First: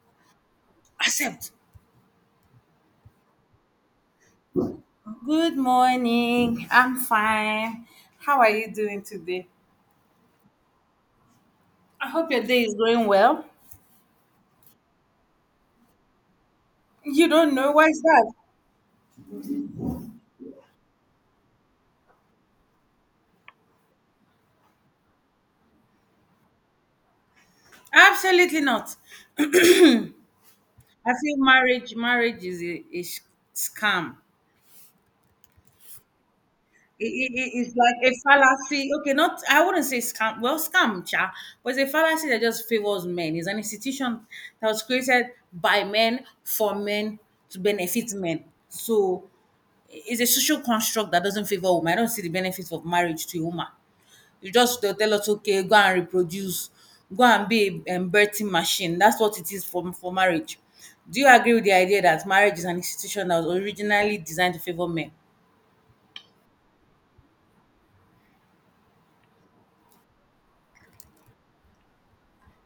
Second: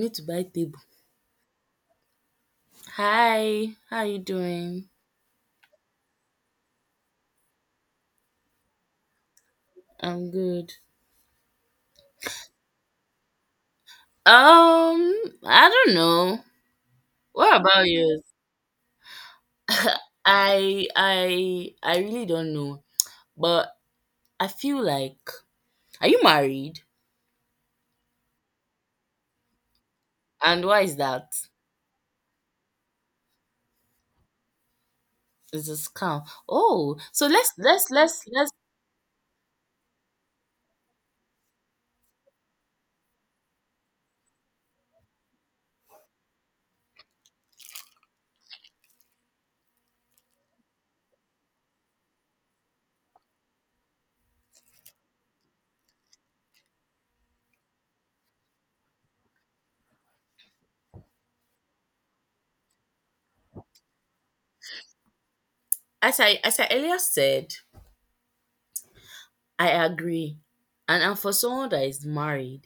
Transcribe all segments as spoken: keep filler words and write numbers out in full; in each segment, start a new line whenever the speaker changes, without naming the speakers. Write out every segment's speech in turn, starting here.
Need to buy table.
Accept.
Hi, how you doing?
Good morning. I'm fine. How are you doing today?
I'm good.
I hope your day is going well.
Um, I don't know.
You don't
What
know,
about
why is
yours?
that?
I I I really don't know. But I feel like, are you married?
Absolutely not.
And why is
I
that?
feel marriage marriage is a, a sh- scam.
It's a scam. Oh,
It,
so
it-
let's
it- it's
let's
like a
let's let's
fallacy. Okay, not I wouldn't say scam. Well, scam, cha, but it's a fallacy that just favors men. It's an institution that was created by men for men to benefit men. So it's a social construct that doesn't favor women. I don't see the benefits of marriage to a woman. You just they'll tell us, okay, go and reproduce, go and be a um, birthing machine. That's what it is for for marriage. Do you agree with the idea that marriage is an institution that was originally designed to favor men?
as I as I earlier said, I agree. And and for someone that is married,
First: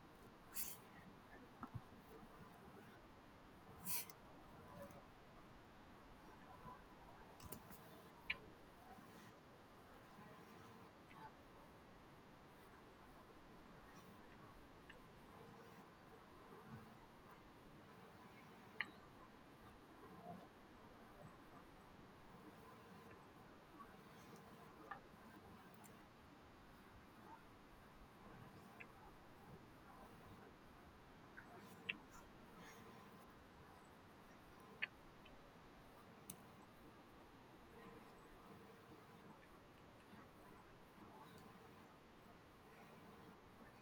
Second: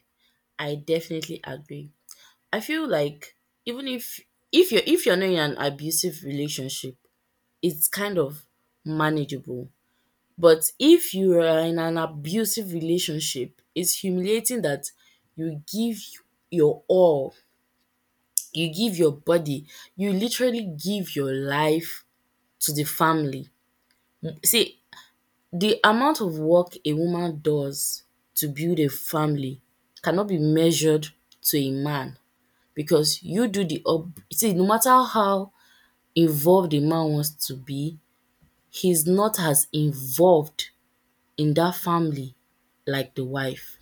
I definitely agree. I feel like, even if if you're if you're not in an abusive relationship, it's kind of manageable. But if you are in an abusive relationship, it's humiliating that you give your all, you give your body, you literally give your life to the family. Mm, See, the amount of work a woman does to build a family cannot be measured to a man because you do the up see, no matter how involved a man wants to be, he's not as involved in that family like the wife.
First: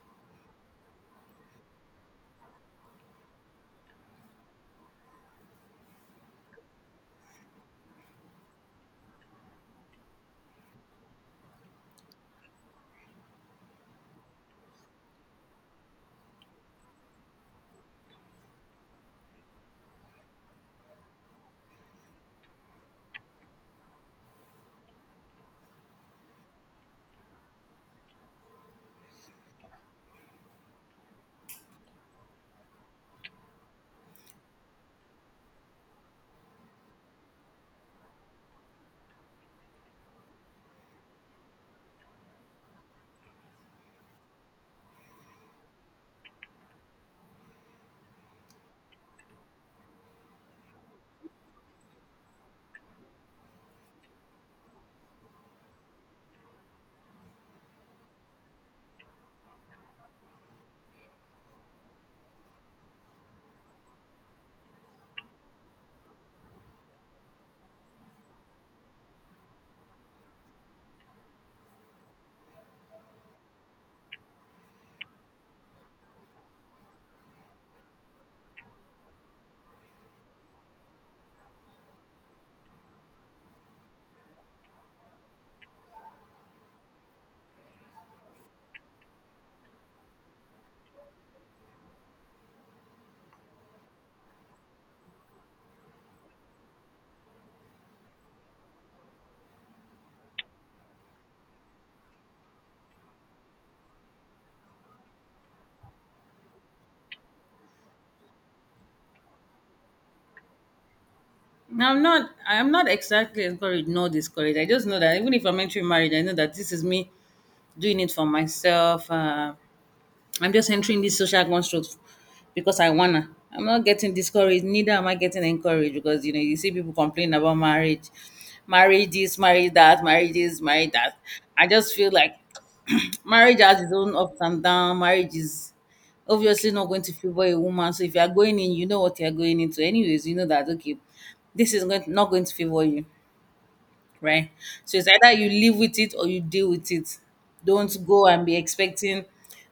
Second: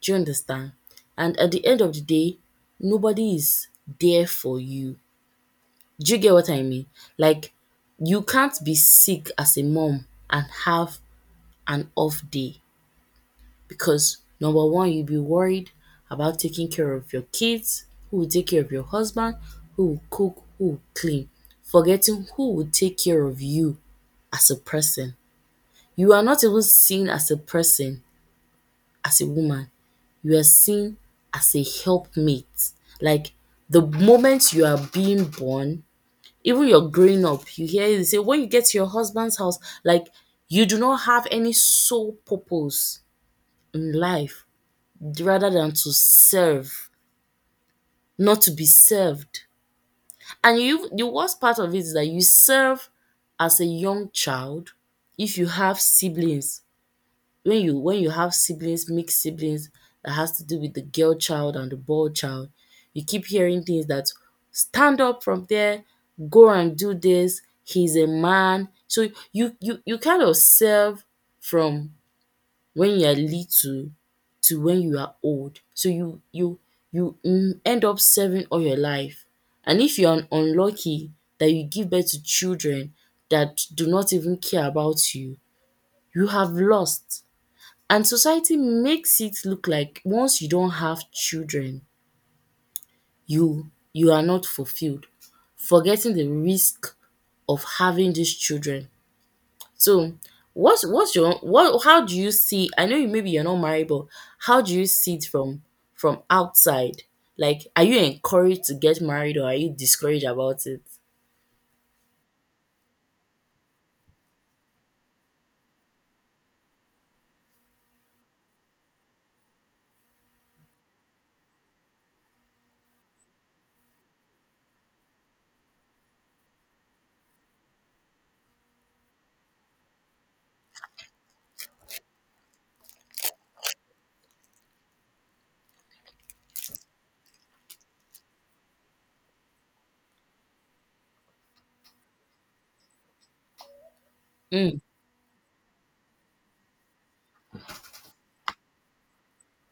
Do you understand? And at the end of the day, nobody is there for you. Do you get what I mean? Like, you can't be sick as a mom and have an off day. Because number one, you'll be worried about taking care of your kids, who will take care of your husband, who will cook, who will clean, forgetting who will take care of you as a person. You are not even seen as a person, as a woman. You are seen as a helpmate. Like, the moment you are being born, even you're growing up, you hear it say, when you get to your husband's house, like, you do not have any sole purpose in life rather than to serve, not to be served. And you, the worst part of it is that you serve as a young child if you have siblings. When you when you have siblings, mixed siblings, that has to do with the girl child and the boy child. You keep hearing things that stand up from there, go and do this. He's a man, so you you you kind of serve from when you are little to when you are old. So you you you mm, end up serving all your life. And if you are unlucky that you give birth to children that do not even care about you, you have lost. And society makes it look like once you don't have children, you you are not fulfilled, forgetting the risk of having these children. So, what's what's your what? How do you see? I know, you maybe you're not married, but how do you see it from from outside? Like, are you encouraged to get married, or are you discouraged about it?
I'm not I'm not exactly encouraged nor discouraged. I just know that even if I'm entering marriage, I know that this is me doing it for myself. Uh, I'm just entering this social construct because I wanna. I'm not getting discouraged, neither am I getting encouraged because you know you see people complain about marriage, marriage this, marriage that, marriage this, marriage that. I just feel like marriage has its own ups and downs. Marriage is obviously not going to favor a woman. So if you are going in, you know what you are going into. Anyways, you know that okay, this is going not going to favor you, right?
Mm.
So it's either you live with it or you deal with it. Don't go and be expecting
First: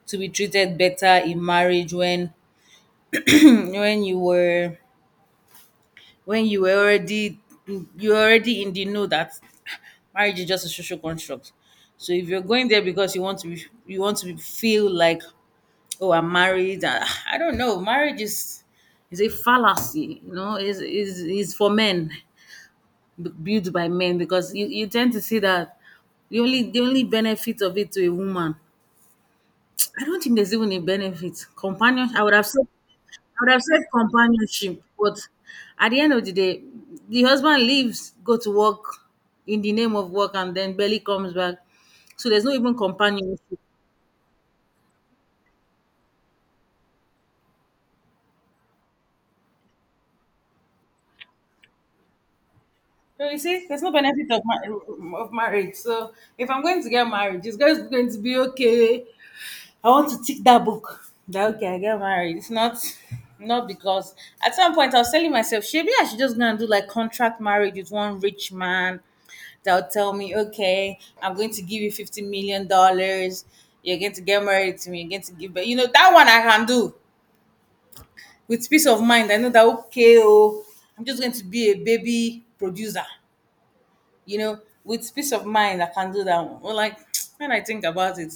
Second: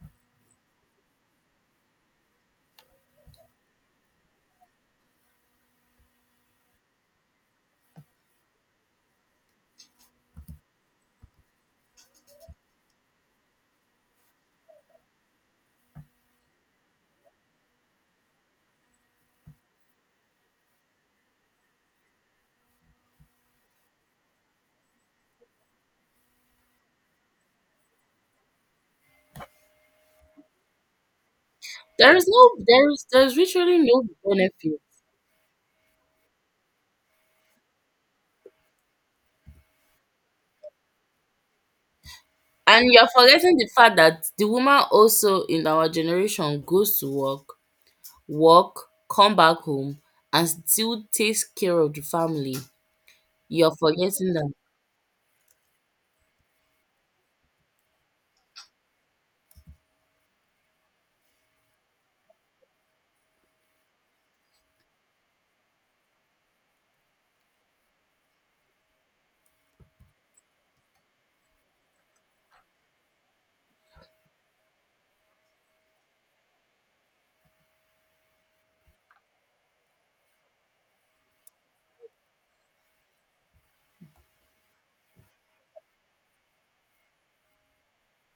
to be treated better in marriage when when you were when you were already you were already in the know that marriage is just a social construct. So if you're going there because you want to be, you want to be, feel like, oh, I'm married, ah, I don't know. Marriage is is a fallacy, you know. Is is is for men. b- built by men because you, you tend to see that the only the only benefit of it to a woman. I don't think there's even a benefit. Companion,
There
I
is
would have
no
said
there is there's
I would have
literally
said
no benefit,
companionship, but at the end of the day, the husband leaves, go to work in the name of work, and then barely comes back. So there's no even
and you're forgetting
companionship.
the fact that the woman also in our generation goes to work, work, come back home, and still takes care of the family.
So you see,
You're
there's no benefit
forgetting
of,
that
mar- of marriage. So if I'm going to get married, it's just going to be okay. I want to tick that book. That okay, I get married. It's not not because at some point I was telling myself, maybe I should just go and do like contract marriage with one rich man that'll tell me, okay, I'm going to give you fifty million dollars. You're going to get married to me. You're going to give, but you know that one I can do with peace of mind. I know that okay, oh, I'm just going to be a baby producer you know, with peace of mind, I can do that one. Or like when I think about it,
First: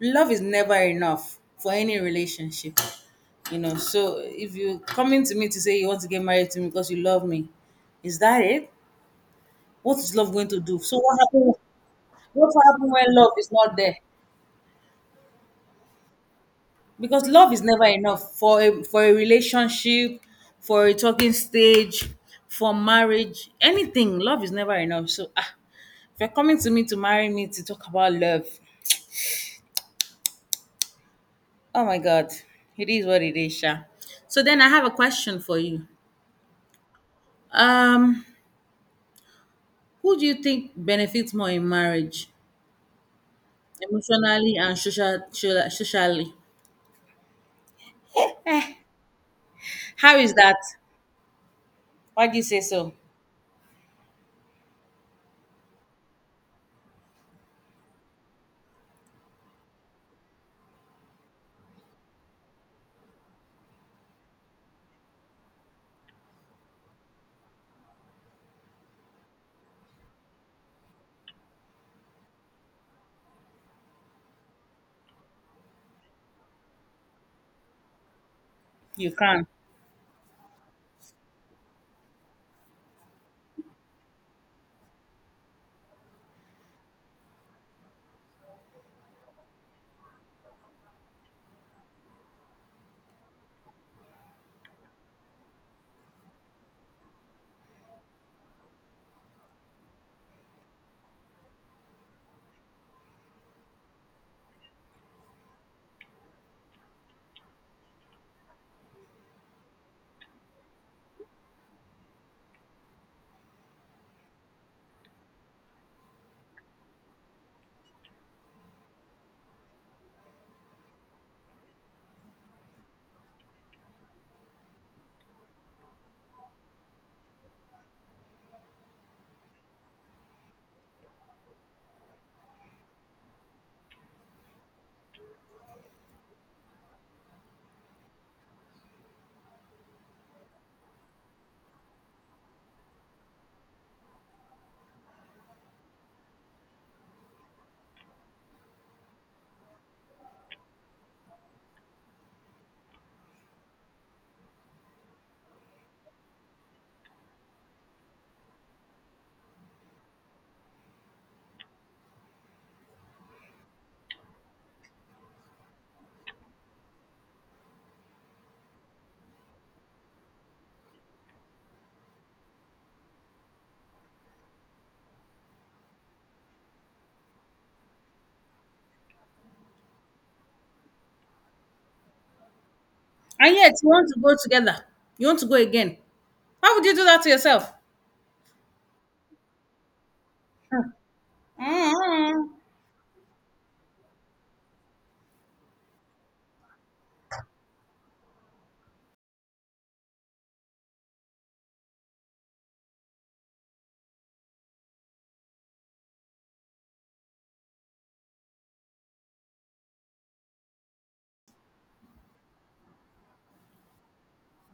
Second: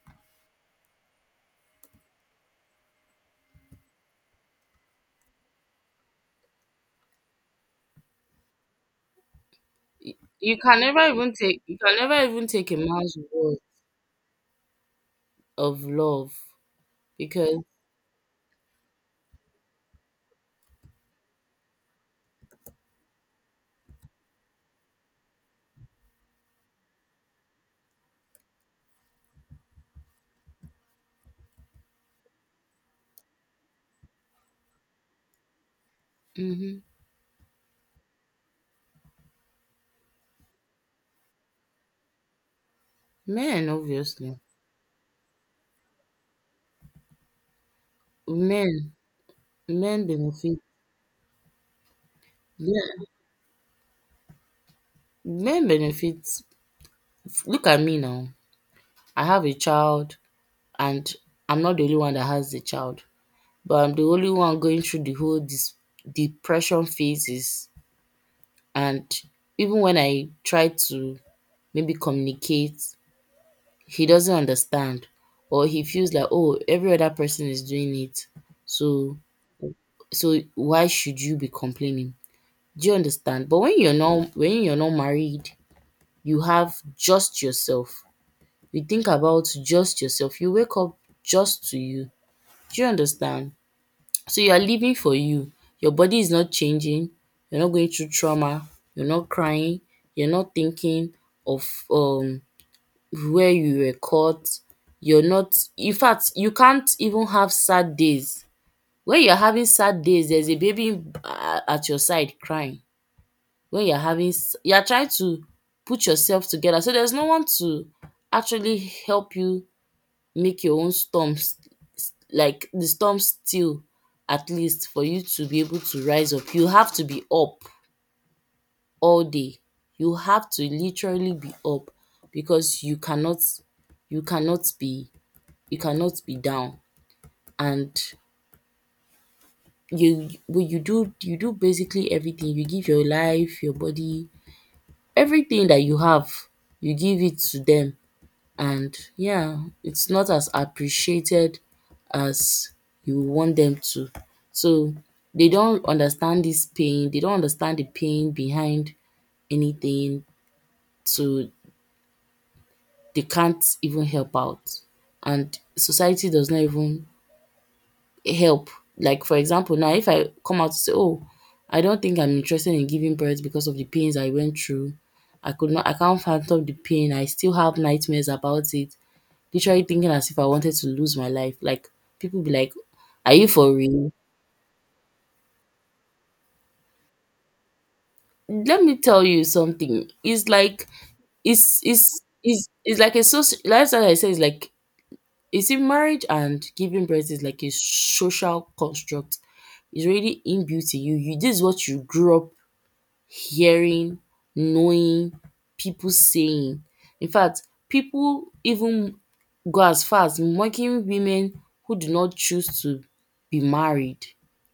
love is never enough for any relationship, you know. So if you coming to me to say you want to get married to me because you love me, is that it? What is love going
you
to do?
can
So
never
what
even
happens?
take you can never even
What
take a
happens when
man's
love is
word
not there?
of love
Because love is
because
never enough for a for a relationship, for a talking stage, for marriage, anything. Love is never enough. So, ah, if you're coming to me to marry me to talk about love, oh my God, it is what it is, Sha. So then I have a question for you.
mhm,
Um, who do you think benefits more in marriage,
men, obviously.
emotionally and social, social- socially?
Men men
How is that?
benefit,
Why do you say so?
yeah, men benefit. Look at me now, I have a child, and I'm not the only one that has the child, but I'm the only one going through the whole dis- depression phases. And even when I try to maybe communicate, he doesn't understand, or he feels like, oh, every other person is doing it,
You
so
can,
so why should you be complaining? Do you understand? But when you're not when you're not married, you have just yourself. You think about just yourself. You wake up just to you. Do you understand? So you are living for you. Your body is not changing. You're not going through trauma. You're not crying. You're not thinking of um where you were caught. You're not In fact, you can't even have sad days. When you're having sad days, there's a baby uh, at your side crying. When you're having s- You're trying to put yourself together. So there's no one to actually help you make your own storms, like, the storm still, at least, for you to be able to rise up. You have to be up all day. You have to literally be up because you cannot you cannot be you cannot be down, and you well you do you do basically everything. You give your life, your body, everything that you have, you give it to them. And yeah, it's not as appreciated as you want them to. So they don't understand this pain, they don't understand the pain behind anything. So they can't even help out. And society does not even help. Like, for example, now if I come out to say, "Oh, I don't think I'm interested in giving birth because of the pains I went through. I could not I can't fathom the pain. I still have nightmares about it." Literally thinking as if I wanted to lose my life. Like, people be like, "Are you
and yet
for
you want
real?"
to go together. You want to go again. Why would you do that to yourself?
Let me tell you something. It's like it's it's
mm
it's, it's like a social. That's what I say. It's like, is in marriage, and giving birth is like a social construct. It's really inbuilt in you. You this is what you grew up hearing, knowing, people saying. In fact, people even go as far as mocking women who do not choose to be married,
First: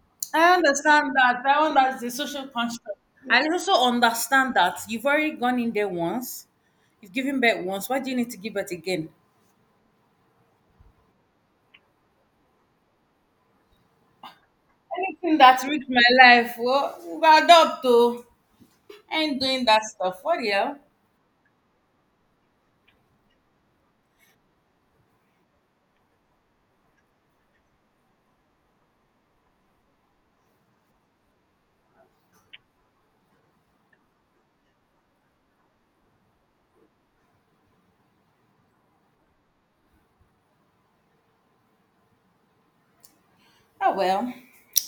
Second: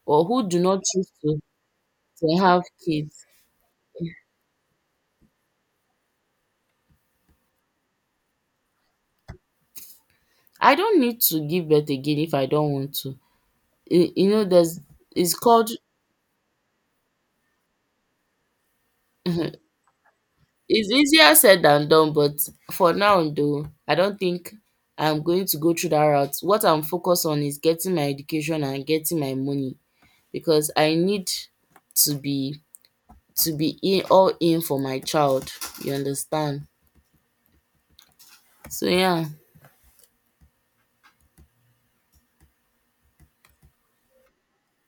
or who
I
do not choose
understand
to,
that. That one, that's the
to
social
have
construct.
kids.
I also understand that you've already gone in there once. You've given birth once. Why do you need to give birth again?
I don't need to give birth again if I don't want to. You, you know, there's it's
Anything that
called
ruined my life, well, we'll adopt to. I ain't doing that stuff. What the hell?
It's easier said than done, but for now though, I don't think I'm going to go through that route. What I'm focused on is getting my education and getting my money, because I need to be to be in all in for my child. You understand? So yeah,
Oh well.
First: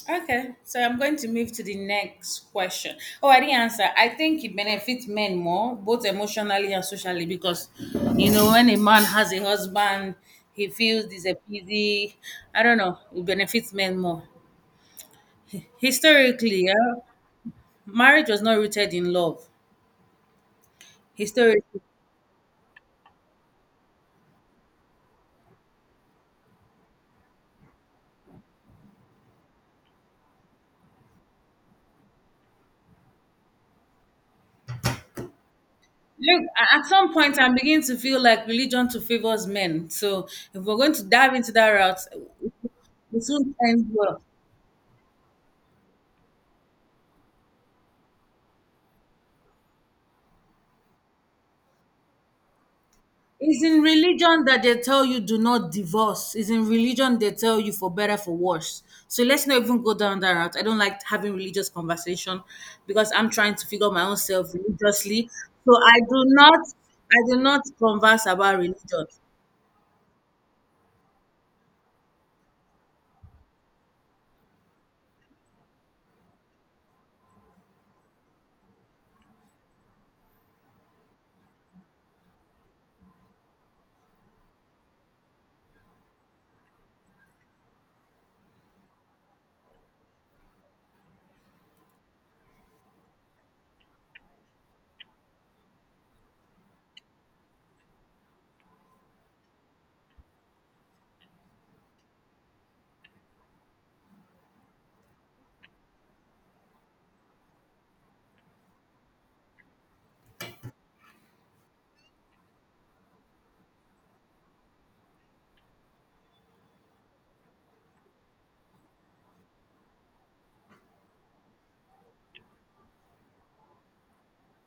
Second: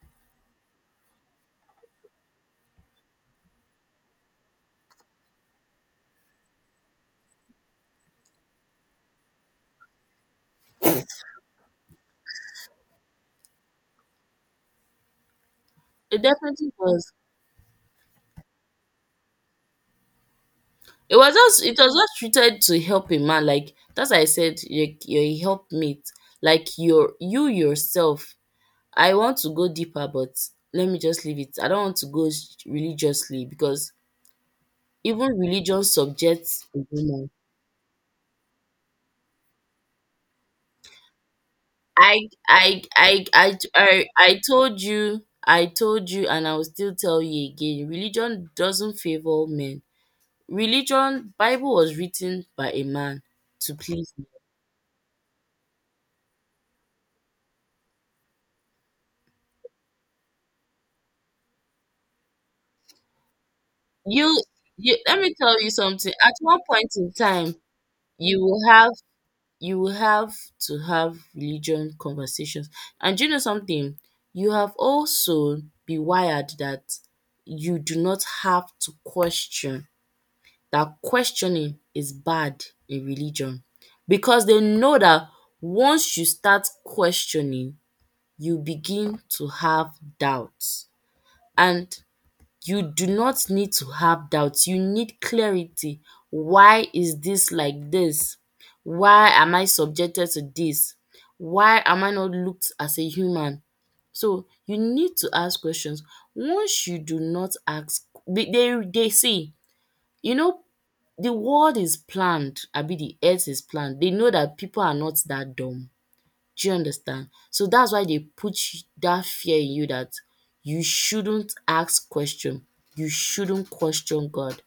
Okay, so I'm going to move to the next question. Oh, I didn't answer. I think it benefits men more, both emotionally and socially, because you know when a man has a husband, he feels he's a busy. I don't know. It benefits men more.
it
Historically,
definitely
yeah,
was.
marriage was not rooted in love.
It was just it
Historically,
was just treated to help a man. Like, that's why I said, like, you're a helpmate. Like, you're, you yourself. I want to go deeper, but let me just leave it. I don't want to go s- religiously because even religion
look,
subjects
a-
a
at some
woman.
point, I'm beginning to feel like religion to favors men. So if we're going to dive into that route,
I I I
it soon
I
ends
I
well.
I told you, I told you, and I will still tell you again. Religion doesn't favor men. Religion, Bible was written by a man
It's
to
in
please men.
religion that they tell you do not divorce. It's in religion they tell you for better for worse. So let's not even go down that route. I don't like having religious conversation because I'm trying to figure my own
You,
self
you Let
religiously.
me tell you
So I
something.
do
At
not,
one point in
I do
time,
not converse
you
about
will have
religion.
you will have to have religion conversations. And do you know something? You have also be wired that you do not have to question, that questioning is bad in religion, because they know that once you start questioning, you begin to have doubts. And you do not need to have doubts. You need clarity. Why is this like this? Why am I subjected to this? Why am I not looked as a human? So you need to ask questions. Once you do not ask, they they they see, you know, the world is planned, I mean, the earth is planned. They know that people are not that dumb. Do you understand? So that's why they put that fear in you, that you shouldn't ask question. You shouldn't question God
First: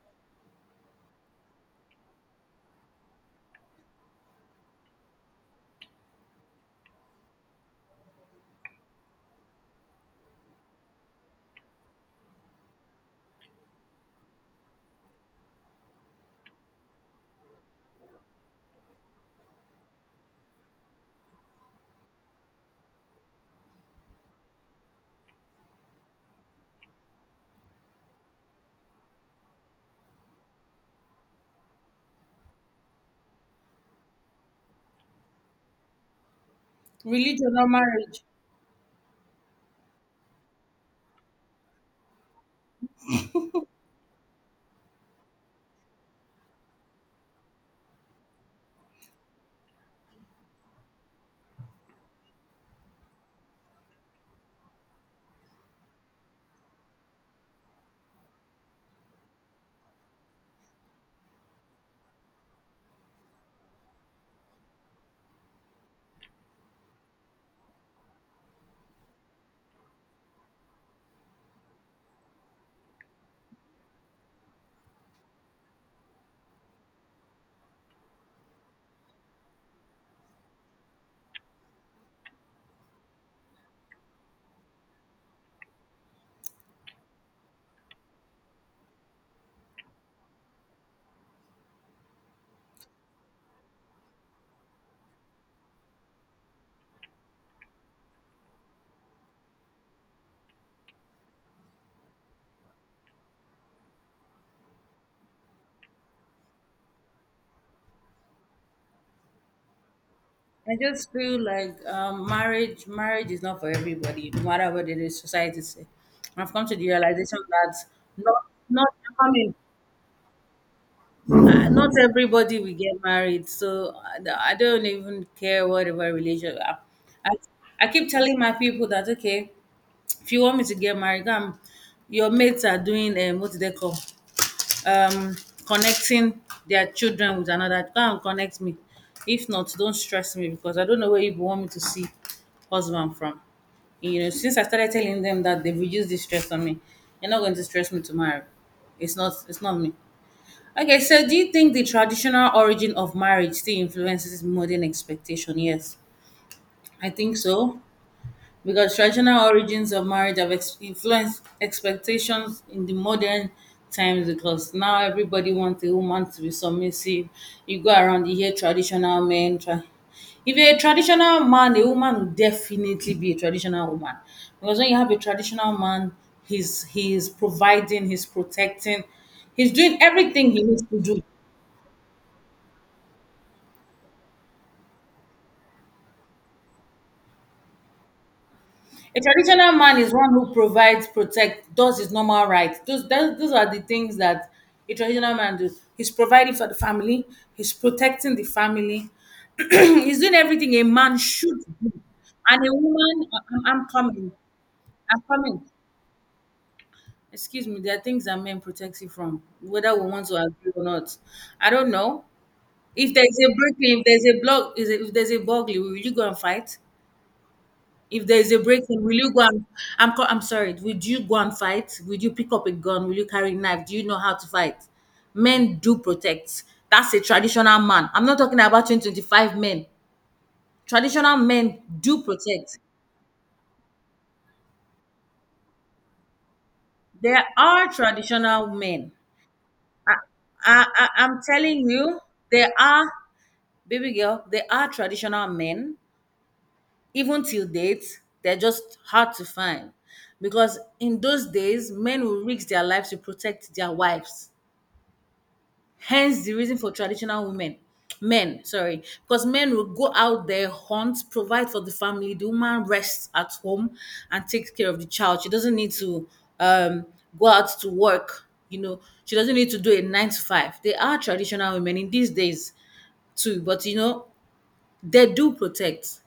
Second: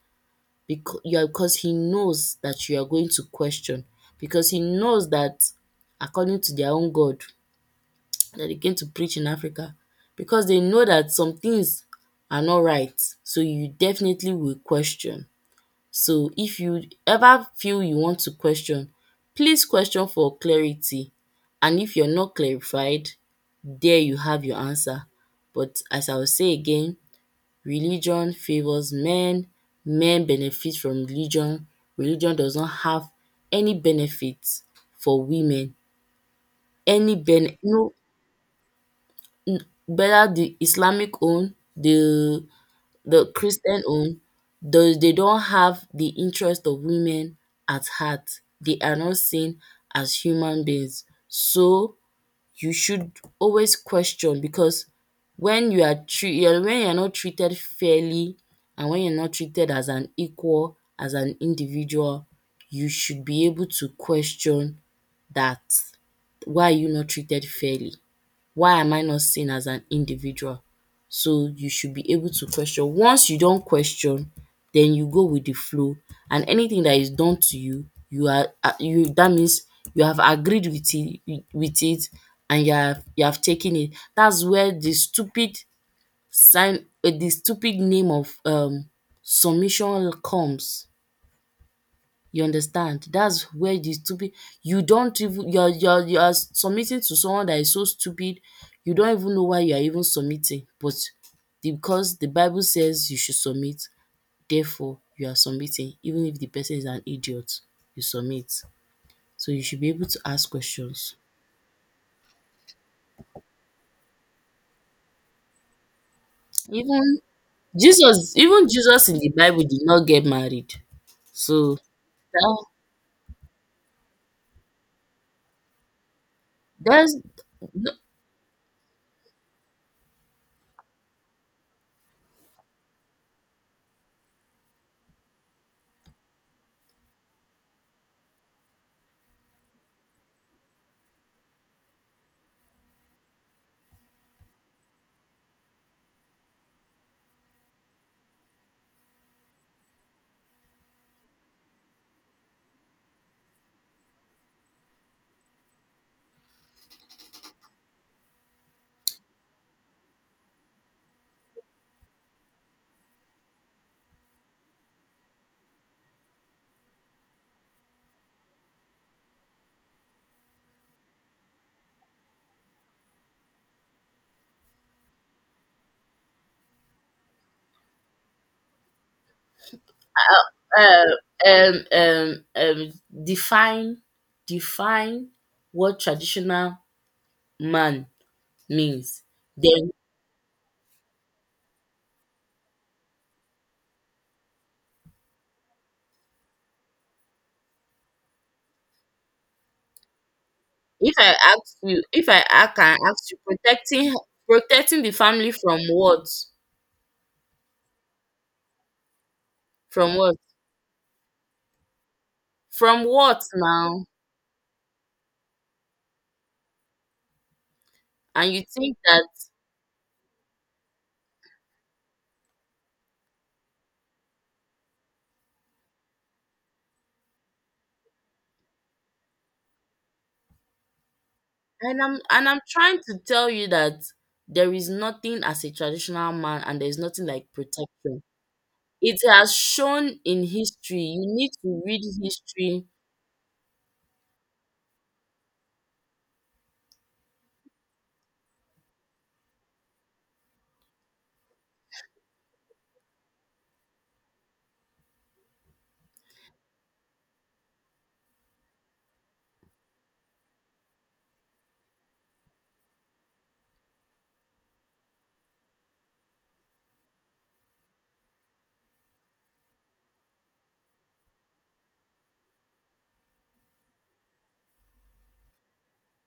because, yeah, because he knows that you are going to question, because he knows that according to their own God that they came to preach in Africa, because they know that some things are not right. So you definitely will question. So if you ever feel you want to question, please question for clarity, and if you're not clarified, there you have your answer. But as I will say again, religion favours men, men benefit from religion, religion does not have any benefit for women, any bene
Religion or
no,
marriage,
whether the Islamic own, the the Christian home, they, they don't have the interest of women at heart. They are not seen as human beings. So you should always question, because when you are treat you're when you're not treated fairly, and when you're not treated as an equal, as an individual, you should be able to question, that why are you not treated fairly? Why am I not seen as an individual? So you should be able to question. Once you don't question, then you go with the flow, and anything that is done to you, you are a- you, that means you have agreed with it with it and you have you have taken it. That's where the stupid sign um the stupid name of um submission comes. You understand? That's where the stupid, you don't even you're you're you're submitting to someone that is so stupid, you don't even know why you are even submitting, but the, because the Bible says you should submit, therefore you are submitting even if the person is an idiot, you submit. So you should be able to ask
I just
questions.
feel like, um, marriage marriage is not for everybody, no matter what it is society say. I've come to the
Even
realization that
Jesus
not
even
not
Jesus in the
I mean,
Bible did not get married.
uh,
So
not everybody
that
will get married, so I, I don't even care whatever religion. I,
that's
I I keep telling my people that okay, if you want me to get married, come. Your mates are doing, um, what do they call? um Connecting their children with another, go and connect me. If not, don't stress me because I don't know where you want me to see husband from. You know since I started telling them that, they've reduced the stress on me. You're not going to stress me to marry. It's not it's not me. Okay, so do you think the traditional origin of marriage still influences modern expectation? Yes, I think so, because traditional origins of marriage have ex- influenced expectations in the modern times, because now everybody wants a woman to be submissive. You go around, you hear traditional men try. If you're a traditional man, a woman will definitely be a traditional woman, because when you have a traditional man, he's he's providing, he's protecting, he's doing everything he needs to
um,
do.
um, um, um, define define what traditional man
A
means.
traditional
Then,
man is one who provides, protects, does his normal rights. Those, those, those are the things that a traditional man does. He's providing for the family, he's protecting the family, he's doing everything a
if
man
I
should
ask
do.
you, if I,
And
I
a
can
woman,
ask you,
I'm, I'm
protecting
coming,
protecting the
I'm
family
coming.
from what?
Excuse me, there are things that men protect you from, whether we
From
want to
what?
agree or not. I don't know.
From
If there's
what
a breaking,
now?
if there's a block, is a- if there's a burglary, will you go and fight? If there is
And
a
you think
break-in, will
that,
you go and, I'm co- I'm sorry. Would you go and fight? Would you pick up a gun? Will you carry a knife? Do you know how to fight? Men do protect. That's a traditional man. I'm not talking about twenty twenty-five men. Traditional men
and I'm
do
and I'm
protect.
trying to tell you that there is nothing as a traditional man, and there is nothing
There
like
are
protection.
traditional men.
It has shown in
I,
history.
I
You
I'm
need to
telling
read
you, there
history.
are, baby girl. There are traditional men. Even till date, they're just hard to find, because in those days, men will risk their lives to protect their wives. Hence the reason for traditional women, men, sorry, because men will go out there, hunt, provide for the family. The woman rests at home and takes care of the child. She doesn't need to, um, go out to work, you know, she doesn't need to do a nine to five. There are traditional women in these days too, but you know, they do protect.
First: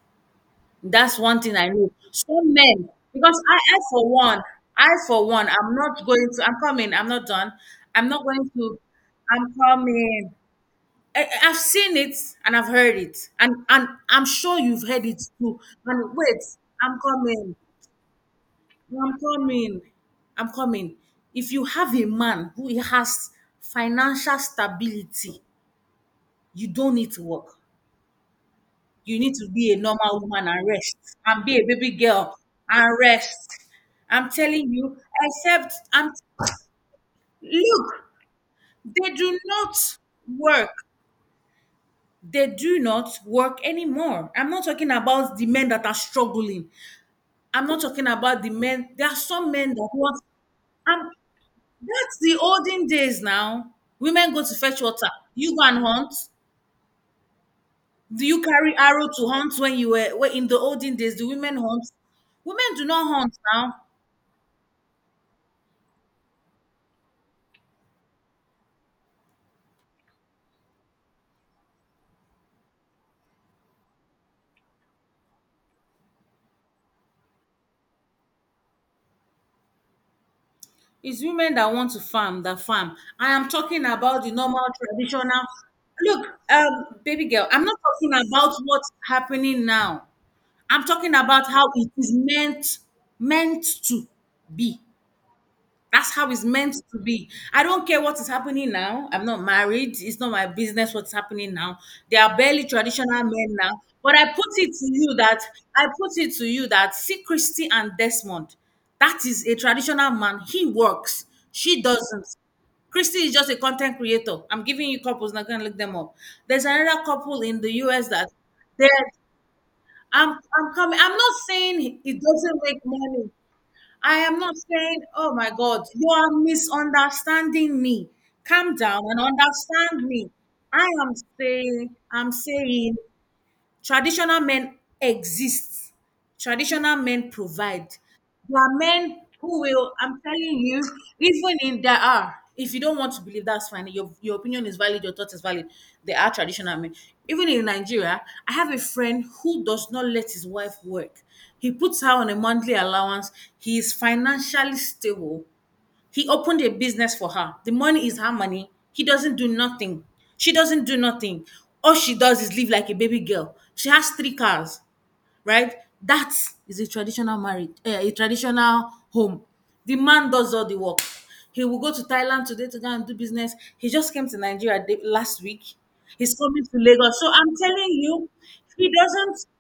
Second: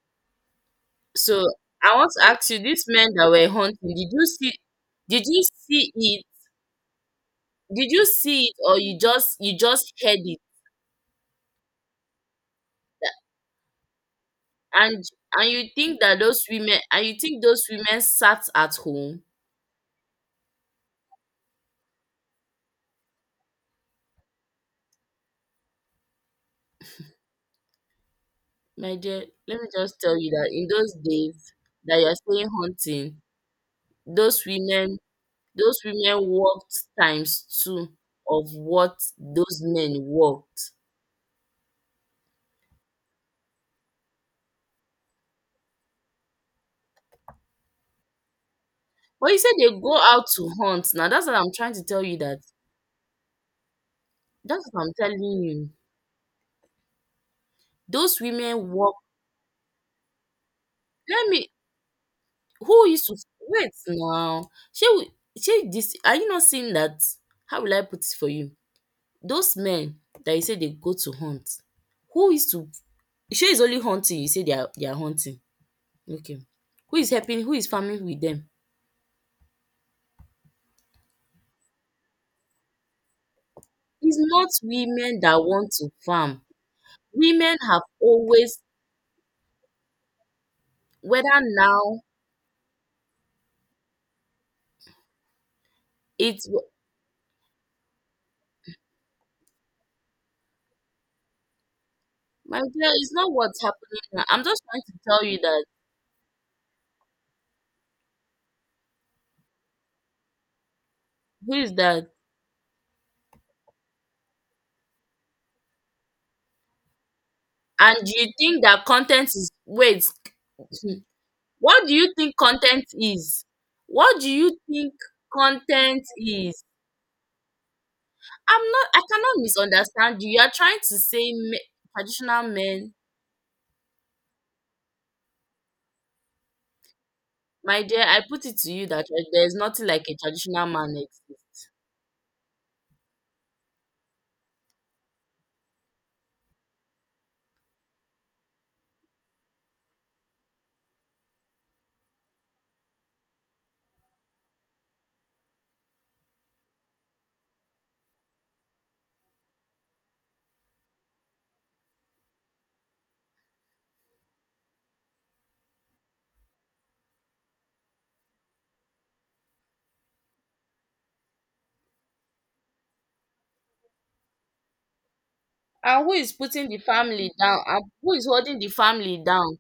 That's one
So
thing I know.
I want to ask
Some
you, these
men,
men that
because
were
I, I
hunting,
for
did you
one,
see
I
did
for
you
one, I'm
see
not
it?
going to, I'm coming, I'm not done.
Did you
I'm not
see
going
it
to,
or you just
I'm
you just heard
coming.
it?
I, I've seen it, and I've heard it, and and I'm sure you've heard
And
it
and
too.
you think
And
that
wait,
those women
I'm
and you think
coming.
those women sat at
I'm
home?
coming. I'm coming. If you have a man who has financial stability, you don't need to work.
My
You
dear,
need to
let me
be a
just tell
normal
you
woman
that
and
in those
rest, and
days
be a baby
that you're
girl
saying
and
hunting,
rest. I'm
those
telling you,
women
except
those
I'm
women worked times two
look,
of what
they do
those
not
men worked.
work. They do not work anymore. I'm not talking about the men that are struggling. I'm not talking about the men. There are
But you
some
said
men
they
that
go
want.
out to hunt. Now
Um,
that's what I'm trying to tell
that's
you
the
that
olden days now. Women go to
that's
fetch
what I'm
water.
telling
You go
you.
and hunt.
Those
Do you
women
carry
work,
arrow to hunt when you were when in the olden days? The
let me,
women hunt. Women do
who used
not
to,
hunt
wait
now.
now, shey we, shey dis, are you not seeing that how will I put it for you? Those men that you say they go to hunt, who is to, shey it's only hunting you say they are they are hunting? Okay. Who is helping who is farming with them?
It's women that want to farm that farm. I am talking
It's
about the
not
normal
women that
traditional.
want to
Look,
farm.
um, baby girl,
Women
I'm not
have
talking about
always,
what's happening now. I'm talking
whether
about how it
now
is meant meant to be. That's how it's
it's,
meant to be. I don't care what is happening now. I'm not married. It's not my business what's happening now. They are
my
barely
dear, it's
traditional
not
men
what's
now.
happening
But
now.
I put
I'm just
it
trying
to
to
you
tell you
that
that.
I put it to you that see Christy and Desmond. That is a traditional man. He works.
Who is
She
that?
doesn't. Christy is just a content creator. I'm giving you couples now. Go and look them up. There's another couple in the
And
U S
you
that
think
they
that
are
content is, wait,
I'm I'm
hmm,
coming. I'm not
what do
saying
you
it
think
doesn't make
content
money.
is?
I
What do
am not
you think
saying, oh my God,
content
you are
is?
misunderstanding me.
I'm
Calm
not
down
I
and
cannot
understand
misunderstand
me.
you. You are trying
I
to
am
say me,
saying, I'm
traditional men.
saying traditional men exist. Traditional men
My
provide.
dear, I put it
There
to
are
you that,
men
like, there is
who
nothing
will,
like a
I'm telling
traditional
you,
man
even
exists.
in there are, if you don't want to believe, that's fine. Your, your opinion is valid, your thought is valid. There are traditional men. Even in Nigeria, I have a friend who does not let his wife work. He puts her on a monthly allowance. He is financially stable, he opened a business for her. The money is her money. He doesn't do nothing. She doesn't do nothing. All she does is live like a baby girl. She has three cars, right? That is a traditional marriage, eh, a traditional home. The man does all the work. He will go to Thailand today to go and do business. He just came to Nigeria the- last week.
And who is
He's coming
putting
to
the
Lagos.
family
So I'm
down? And
telling
who is
you,
holding the
he
family
doesn't.
down?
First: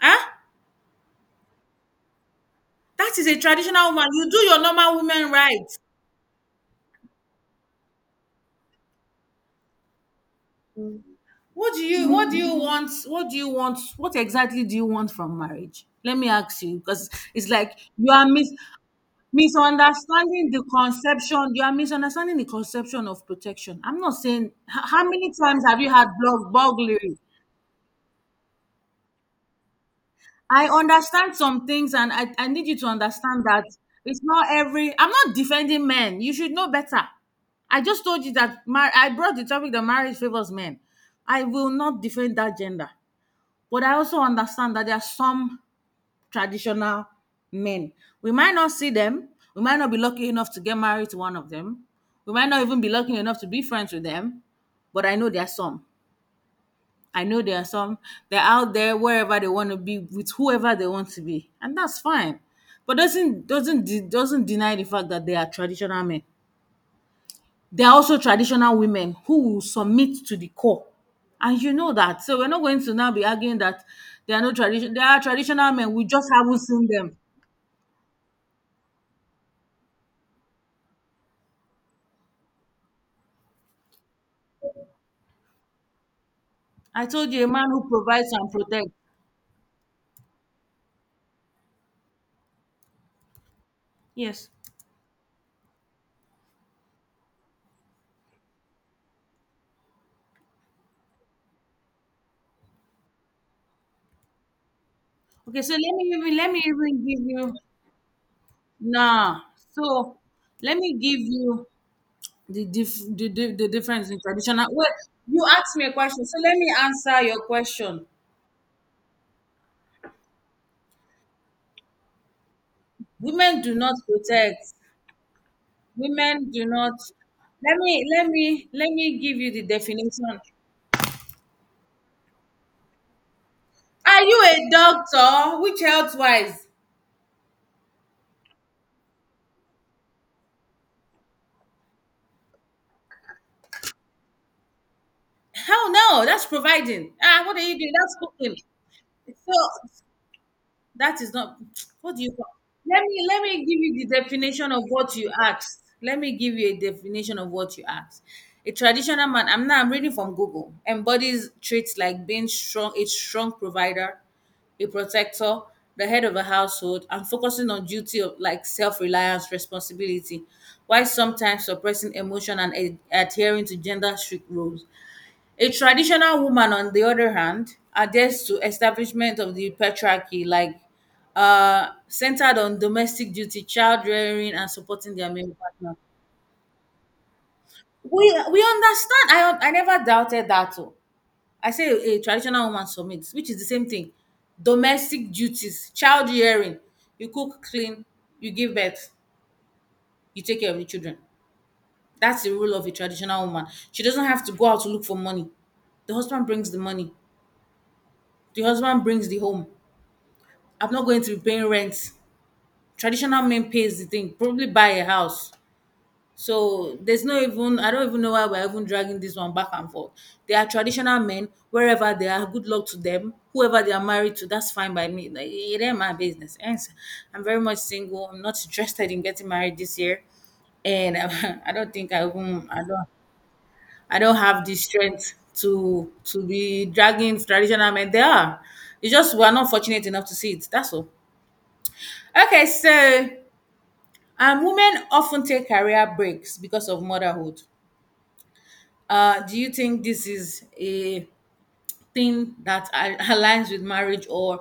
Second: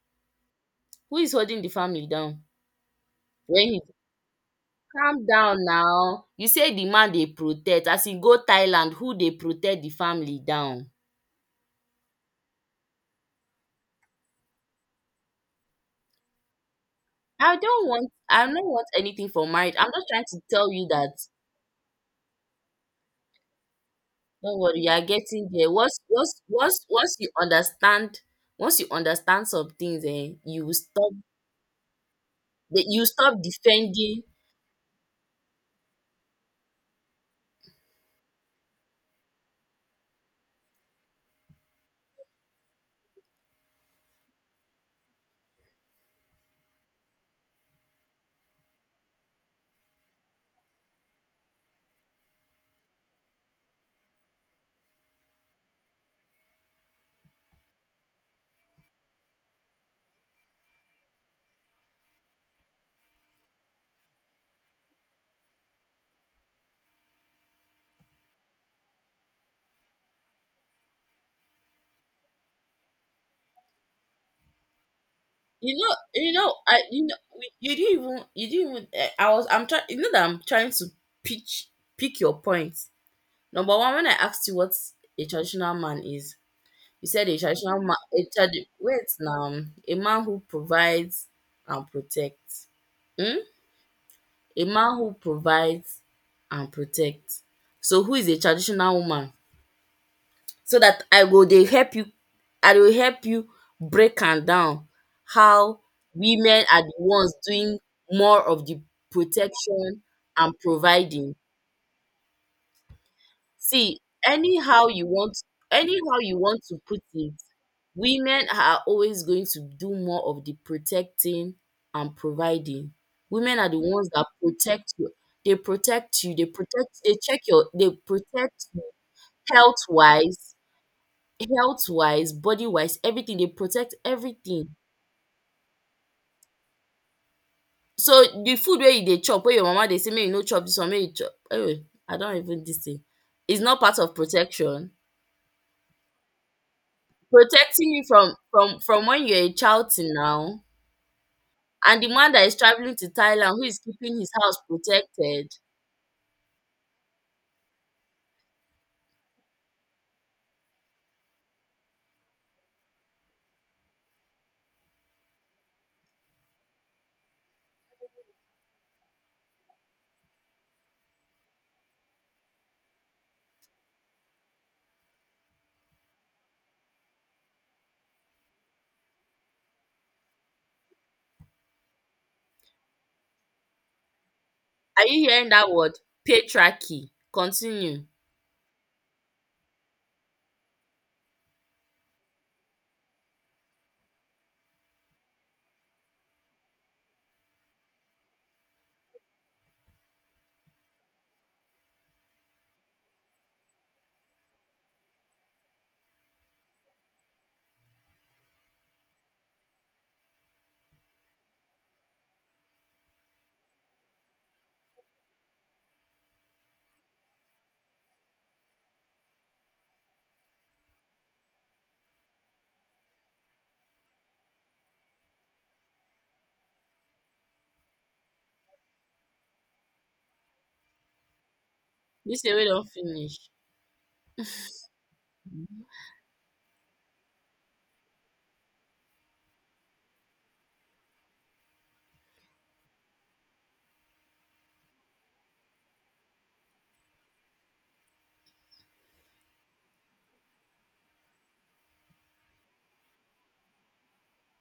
Huh?
Who is holding the family down?
That is a
When he,
traditional woman. You do your normal
calm
women right.
down now, you say the man dey protect. As he go Thailand, who they protect the family down?
What do you what do you want? What do you want? What exactly do you want from marriage? Let me ask you because it's
I
like
don't
you
want
are
I
mis-
don't want anything for marriage. I'm just trying to
misunderstanding the
tell you that,
conception. You are misunderstanding the conception of protection. I'm not saying h-
don't worry, you are
How many
getting
times
there.
have you
Once
had
once
blog
once once
burglary?
you understand, once you understand some things, eh,
I
you will stop,
understand some things, and I, I need you
that
to
you stop
understand that it's
defending.
not every. I'm not defending men. You should know better. I just told you that mar- I brought the topic that marriage favors men. I will not defend that gender. But I also understand that there are some traditional men. We might not see them. We might not be lucky enough to get married to one of them. We might not even be lucky enough to be friends with them. But I know there are some. I know there are some. They're out there wherever they want to be with whoever they want to be, and that's fine. But doesn't doesn't de- doesn't deny the fact that they are traditional men. There are also traditional women who will submit to the core, and you know that. So we're not going to now be arguing that there are no tradition. There are traditional
You
men.
know,
We just
you know,
haven't
I
seen
you know
them.
we- you didn't even, you didn't even eh, I was I'm trying you know that I'm trying to pitch pick your points. Number one, when I asked you what a traditional man is,
I
you said,
told
a
you, a man
traditional
who
man a
provides and
trad-
protects.
wait now a man who provides and protects. Hmm?
Yes.
A man who provides and protects. So who is a traditional woman? So dat I go dey help you I go help you break am down how
Okay. So let me even let me
women are the
even give
ones
you
doing more of the
nah.
protection
So
and
let me give
providing.
you the dif- the, the, the
See,
difference in traditional.
anyhow
Well,
you want,
you asked me a
anyhow
question, so
you
let
want
me
to put
answer
it,
your question.
women are always going to do more of the protecting and providing. Women
Women
are
do
the
not
ones that
protect.
protect you. They protect you.
Women
They
do not
protect. They check your.
let
They
me let me
protect you
let me give you the
health
definition.
wise, health wise, body wise, everything. They protect
Are you a
everything.
doctor? Which health wise?
So the food where you dey chop, where your mama dey say make you no chop this one, make you chop. Anyway, I don't even this thing. It's not part of protection.
Hell no, that's providing. Ah, what are you
Protecting
doing?
you
That's
from
cooking.
from from when you're a child
So
till now.
that is not
And the
what do you
man
call
that is traveling
let
to
me let
Thailand,
me
who
give
is
you
keeping
the
his house
definition of what you
protected?
asked. Let me give you a definition of what you asked. A traditional man, I'm now I'm reading from Google, embodies traits like being strong, a strong provider, a protector, the head of a household, and focusing on duty of like self-reliance, responsibility, while sometimes suppressing emotion and ad- adhering to gender strict roles. A traditional woman, on the other hand, adheres to establishment of the patriarchy, like uh, centered on domestic duty, child rearing, and
Are
supporting
you
their
hearing
male
that
partner.
word patriarchy? Continue.
We we understand. I I never doubted that. Oh. I say a traditional woman submits, which is the same thing. Domestic duties, child rearing. You cook, clean, you give birth, you take care of the children. That's the role of a traditional woman. She doesn't have to go out to look for money. The husband brings the money. The husband brings the home. I'm not going to be paying rent. Traditional man pays the thing, probably buy a house. So there's no even I don't even know why we're even dragging this one back and forth. They are traditional men, wherever they are, good luck to them. Whoever they are married to, that's fine by me. Like, it ain't my business. And I'm very much single. I'm not interested in getting married this year. And I don't think I
This way we
even I
don't
don't
finish.
I don't have the strength to to be dragging traditional men. They are. It's just we're not fortunate enough to see it. That's all. Okay, so and women often take career breaks because of motherhood. Uh, do you think this is a thing that a- aligns with marriage, or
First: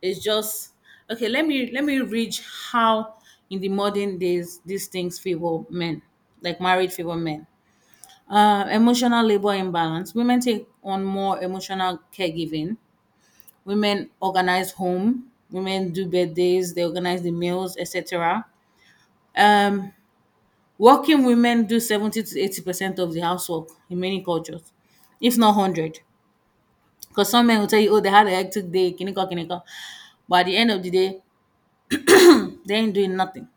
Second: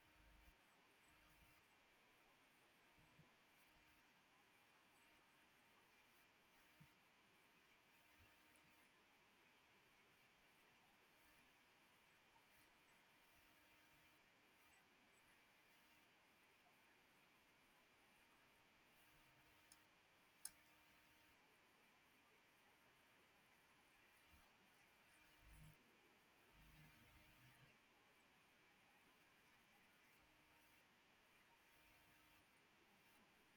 it's just okay? Let me let me read how in the modern days these things favor men, like marriage favor men. Uh, emotional labor imbalance. Women take on more emotional caregiving. Women organize home. Women do birthdays. They organize the meals, et cetera. Um, Working women do seventy to eighty percent of the housework in many cultures, if not a hundred. Because some men will tell you, oh, they had a hectic day, kiniko, kiniko. But at the end of the day, they ain't doing nothing.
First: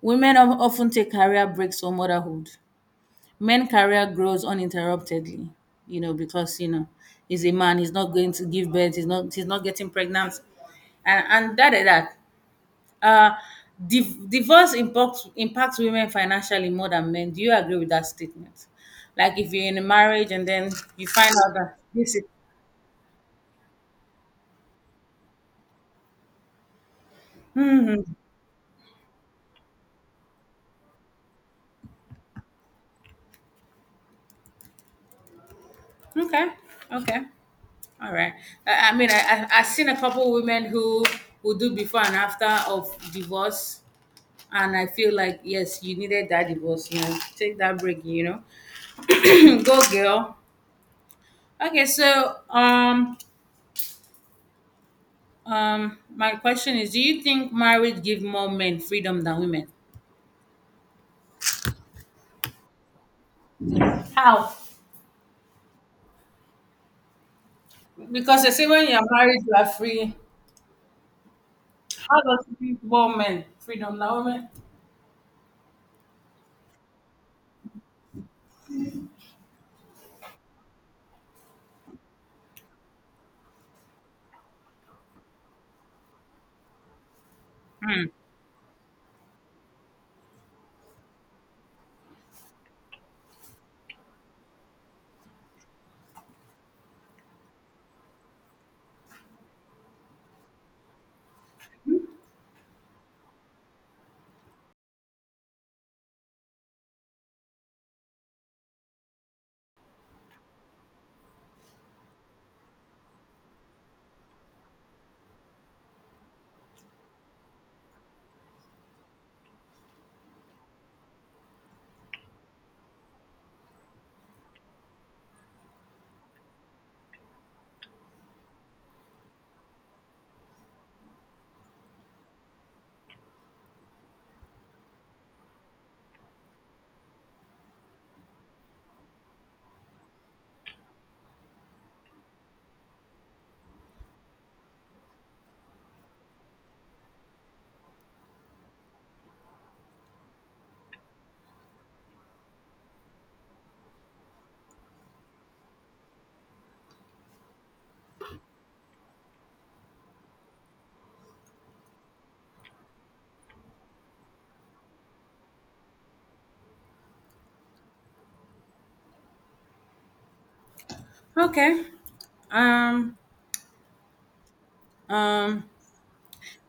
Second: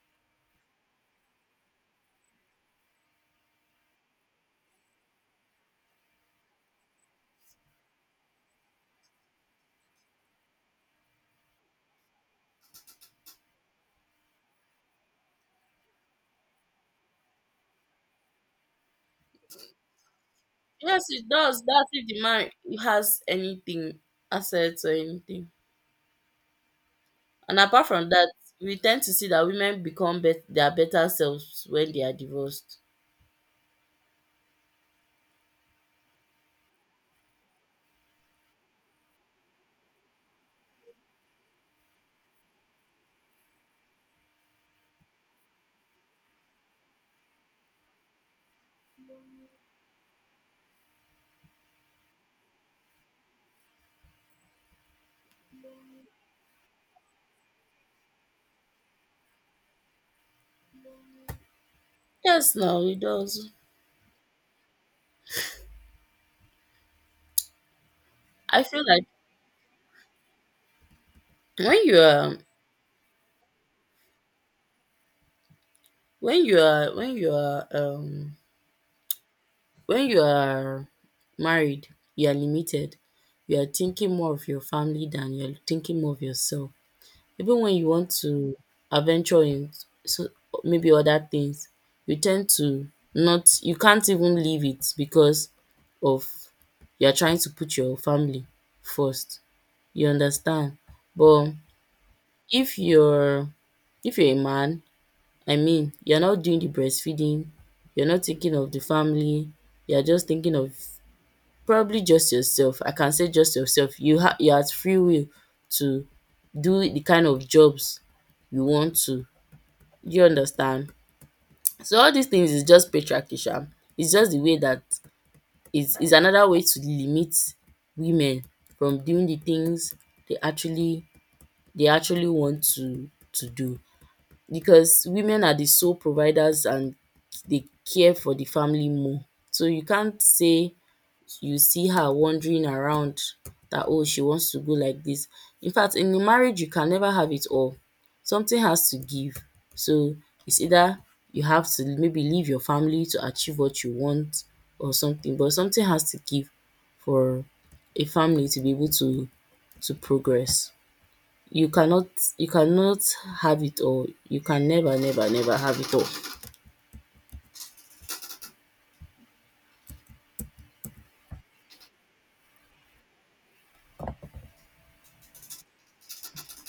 Women of- often take career breaks for motherhood. Men career grows uninterruptedly, you know, because, you know, he's a man, he's not going to give birth, he's not he's not getting pregnant. And and that and that. Uh, div- Divorce impacts impacts women financially more than men. Do you agree with that statement? Like if you're in a marriage and then
Yes,
you
it
find out
does.
that
That's if
this
the
is
man has anything, assets or anything. And apart from that, we tend to see that women become bet- their better selves when they are divorced.
okay, okay, all right. I, I mean, I, I I've seen a couple women who who do before and after of divorce, and I feel like yes, you needed that divorce. You know, take that break. You know, go girl. Okay, so um um, my question is: do you think marriage give more men freedom than women?
Yes, now it does.
How? Because they
I
say
feel
when you are
like
married, you are free.
when you
How
are
does it give women freedom now? Women?
when you are when you are um When you are married, you are limited. You are thinking more of your family than you're thinking more of yourself. Even when you want to adventure in, so maybe other things, you tend to, not, you can't even leave it, because of, you're trying to put your family first. You understand? But if you're if you're a man, I mean you're not doing the breastfeeding, you're not thinking of the family, you're just thinking of probably just yourself. I can say just yourself. You have you have free will to do the kind of jobs you want to. Do you understand? So all these things is just patriarchy sha. It's just the way that is is another way to limit women from doing the things they actually they actually want to to do, because women are the sole providers and they care for the family more. So you can't say you see her wandering around, that, oh, she wants to go like this. In fact, in a marriage you can never have it all. Something has to give. So it's either you have to maybe leave your family to achieve what you want, or something, but something has to give for a family to be able to to progress. You cannot you cannot have it all. You can never, never, never have it all.
Okay. Um, um,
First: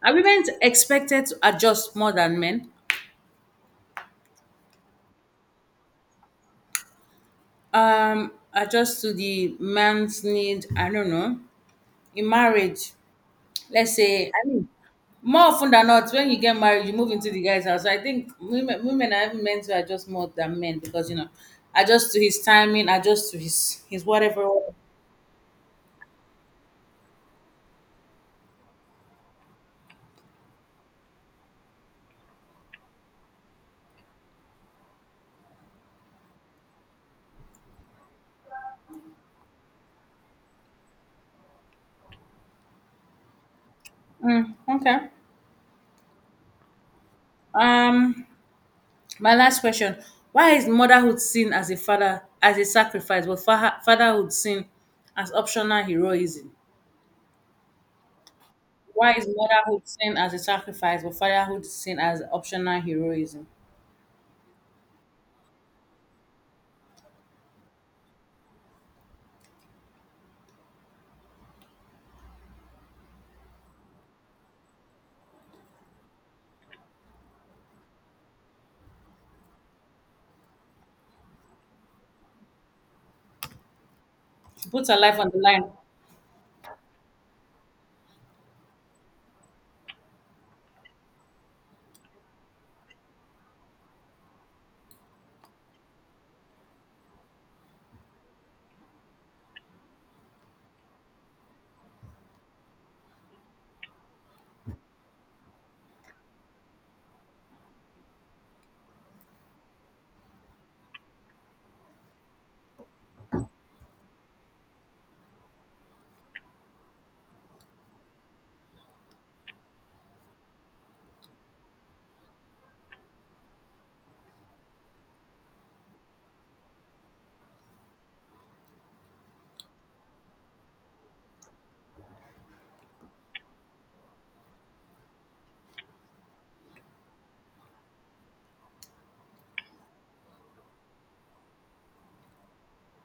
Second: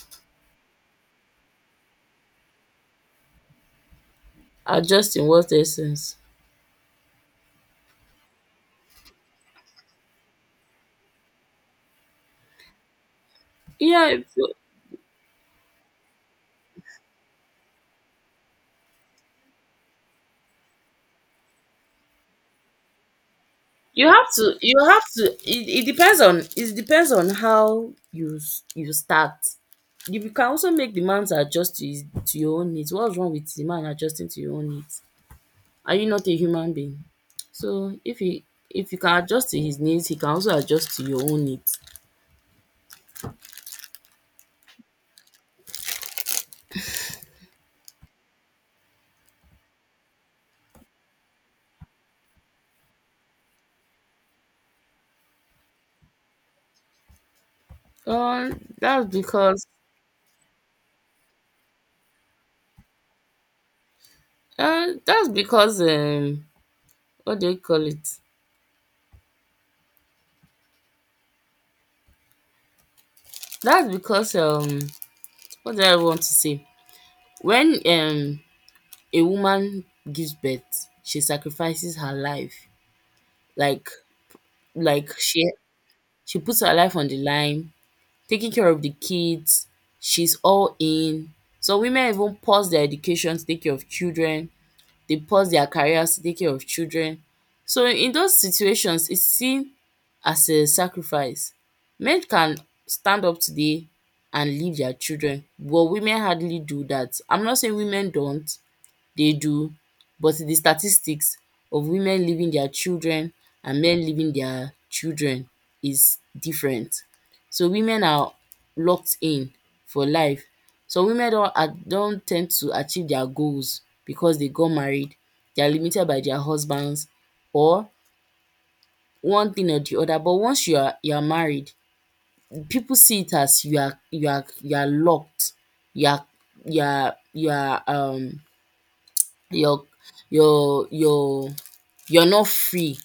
are women expected to adjust more than men?
Adjust in what essence?
Um, adjust to the man's need, I don't know. In marriage, let's
Yeah.
say, I mean, more often than not, when you get married, you move into the guy's house. So I think women, women are even meant to adjust more than men because, you know, adjust to his timing, adjust to his, his
You have
whatever.
to you have to it, it depends on, it depends on how you s- you start. You be- can also make the man to adjust to his to your own needs. What's wrong with the man adjusting to your own needs? Are you not a human being? So if he, if you can adjust to his needs, he can also adjust to your own needs.
Mm, okay. Um, My last question, why is motherhood seen as a father as a sacrifice, but fa- fatherhood seen as optional heroism?
Um, that's
Why is
because
motherhood seen as a sacrifice, but fatherhood seen as optional heroism?
uh, that's because um, what do you call it? That's because um, what do I want to say? When um, a woman gives birth, she sacrifices her life. Like
She puts her
like
life on the
she
line.
she puts her life on the line, taking care of the kids. She's all in. So women even pause their education to take care of children. They pause their careers to take care of children. So in those situations, it's seen as a sacrifice. Men can stand up today and leave their children, but women hardly do that. I'm not saying women don't, dey do, but di statistics of women leaving dia children and men leaving dia children is different. So women are locked in for life. Some women don a- don ten d to achieve dia goals because dey got married, dey are limited by dia husbands or one thing or di other. But once you are you are married, pipu see it as you are you are you are locked, you are you are you are um your your your you're not free.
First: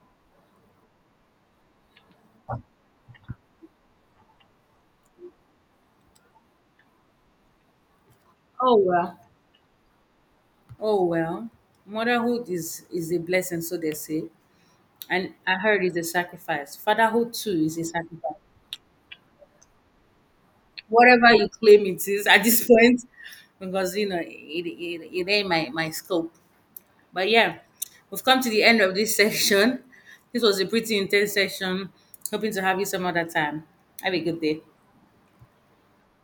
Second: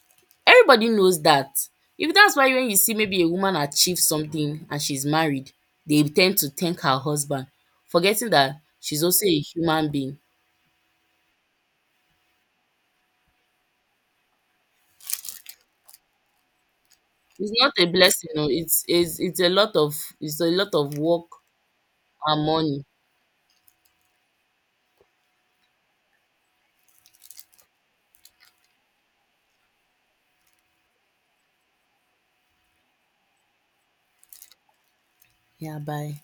Everybody knows that. If that's why when you see maybe a woman achieve something and she's married, they tend to thank her husband, forgetting that
Oh
she's
well.
also a human being.
Oh well. Motherhood is is a blessing, so they say. And I heard it's a sacrifice. Fatherhood
It's
too
not
is a
a blessing,
sacrifice.
no. It's it's it's a lot of it's a lot of work
Whatever you claim it is at
and
this
money.
point, because you know it, it, it ain't my, my scope. But yeah, we've come to the end of this section. This was a pretty intense session. Hoping to have you some other time. Have a good day.
Yeah, bye.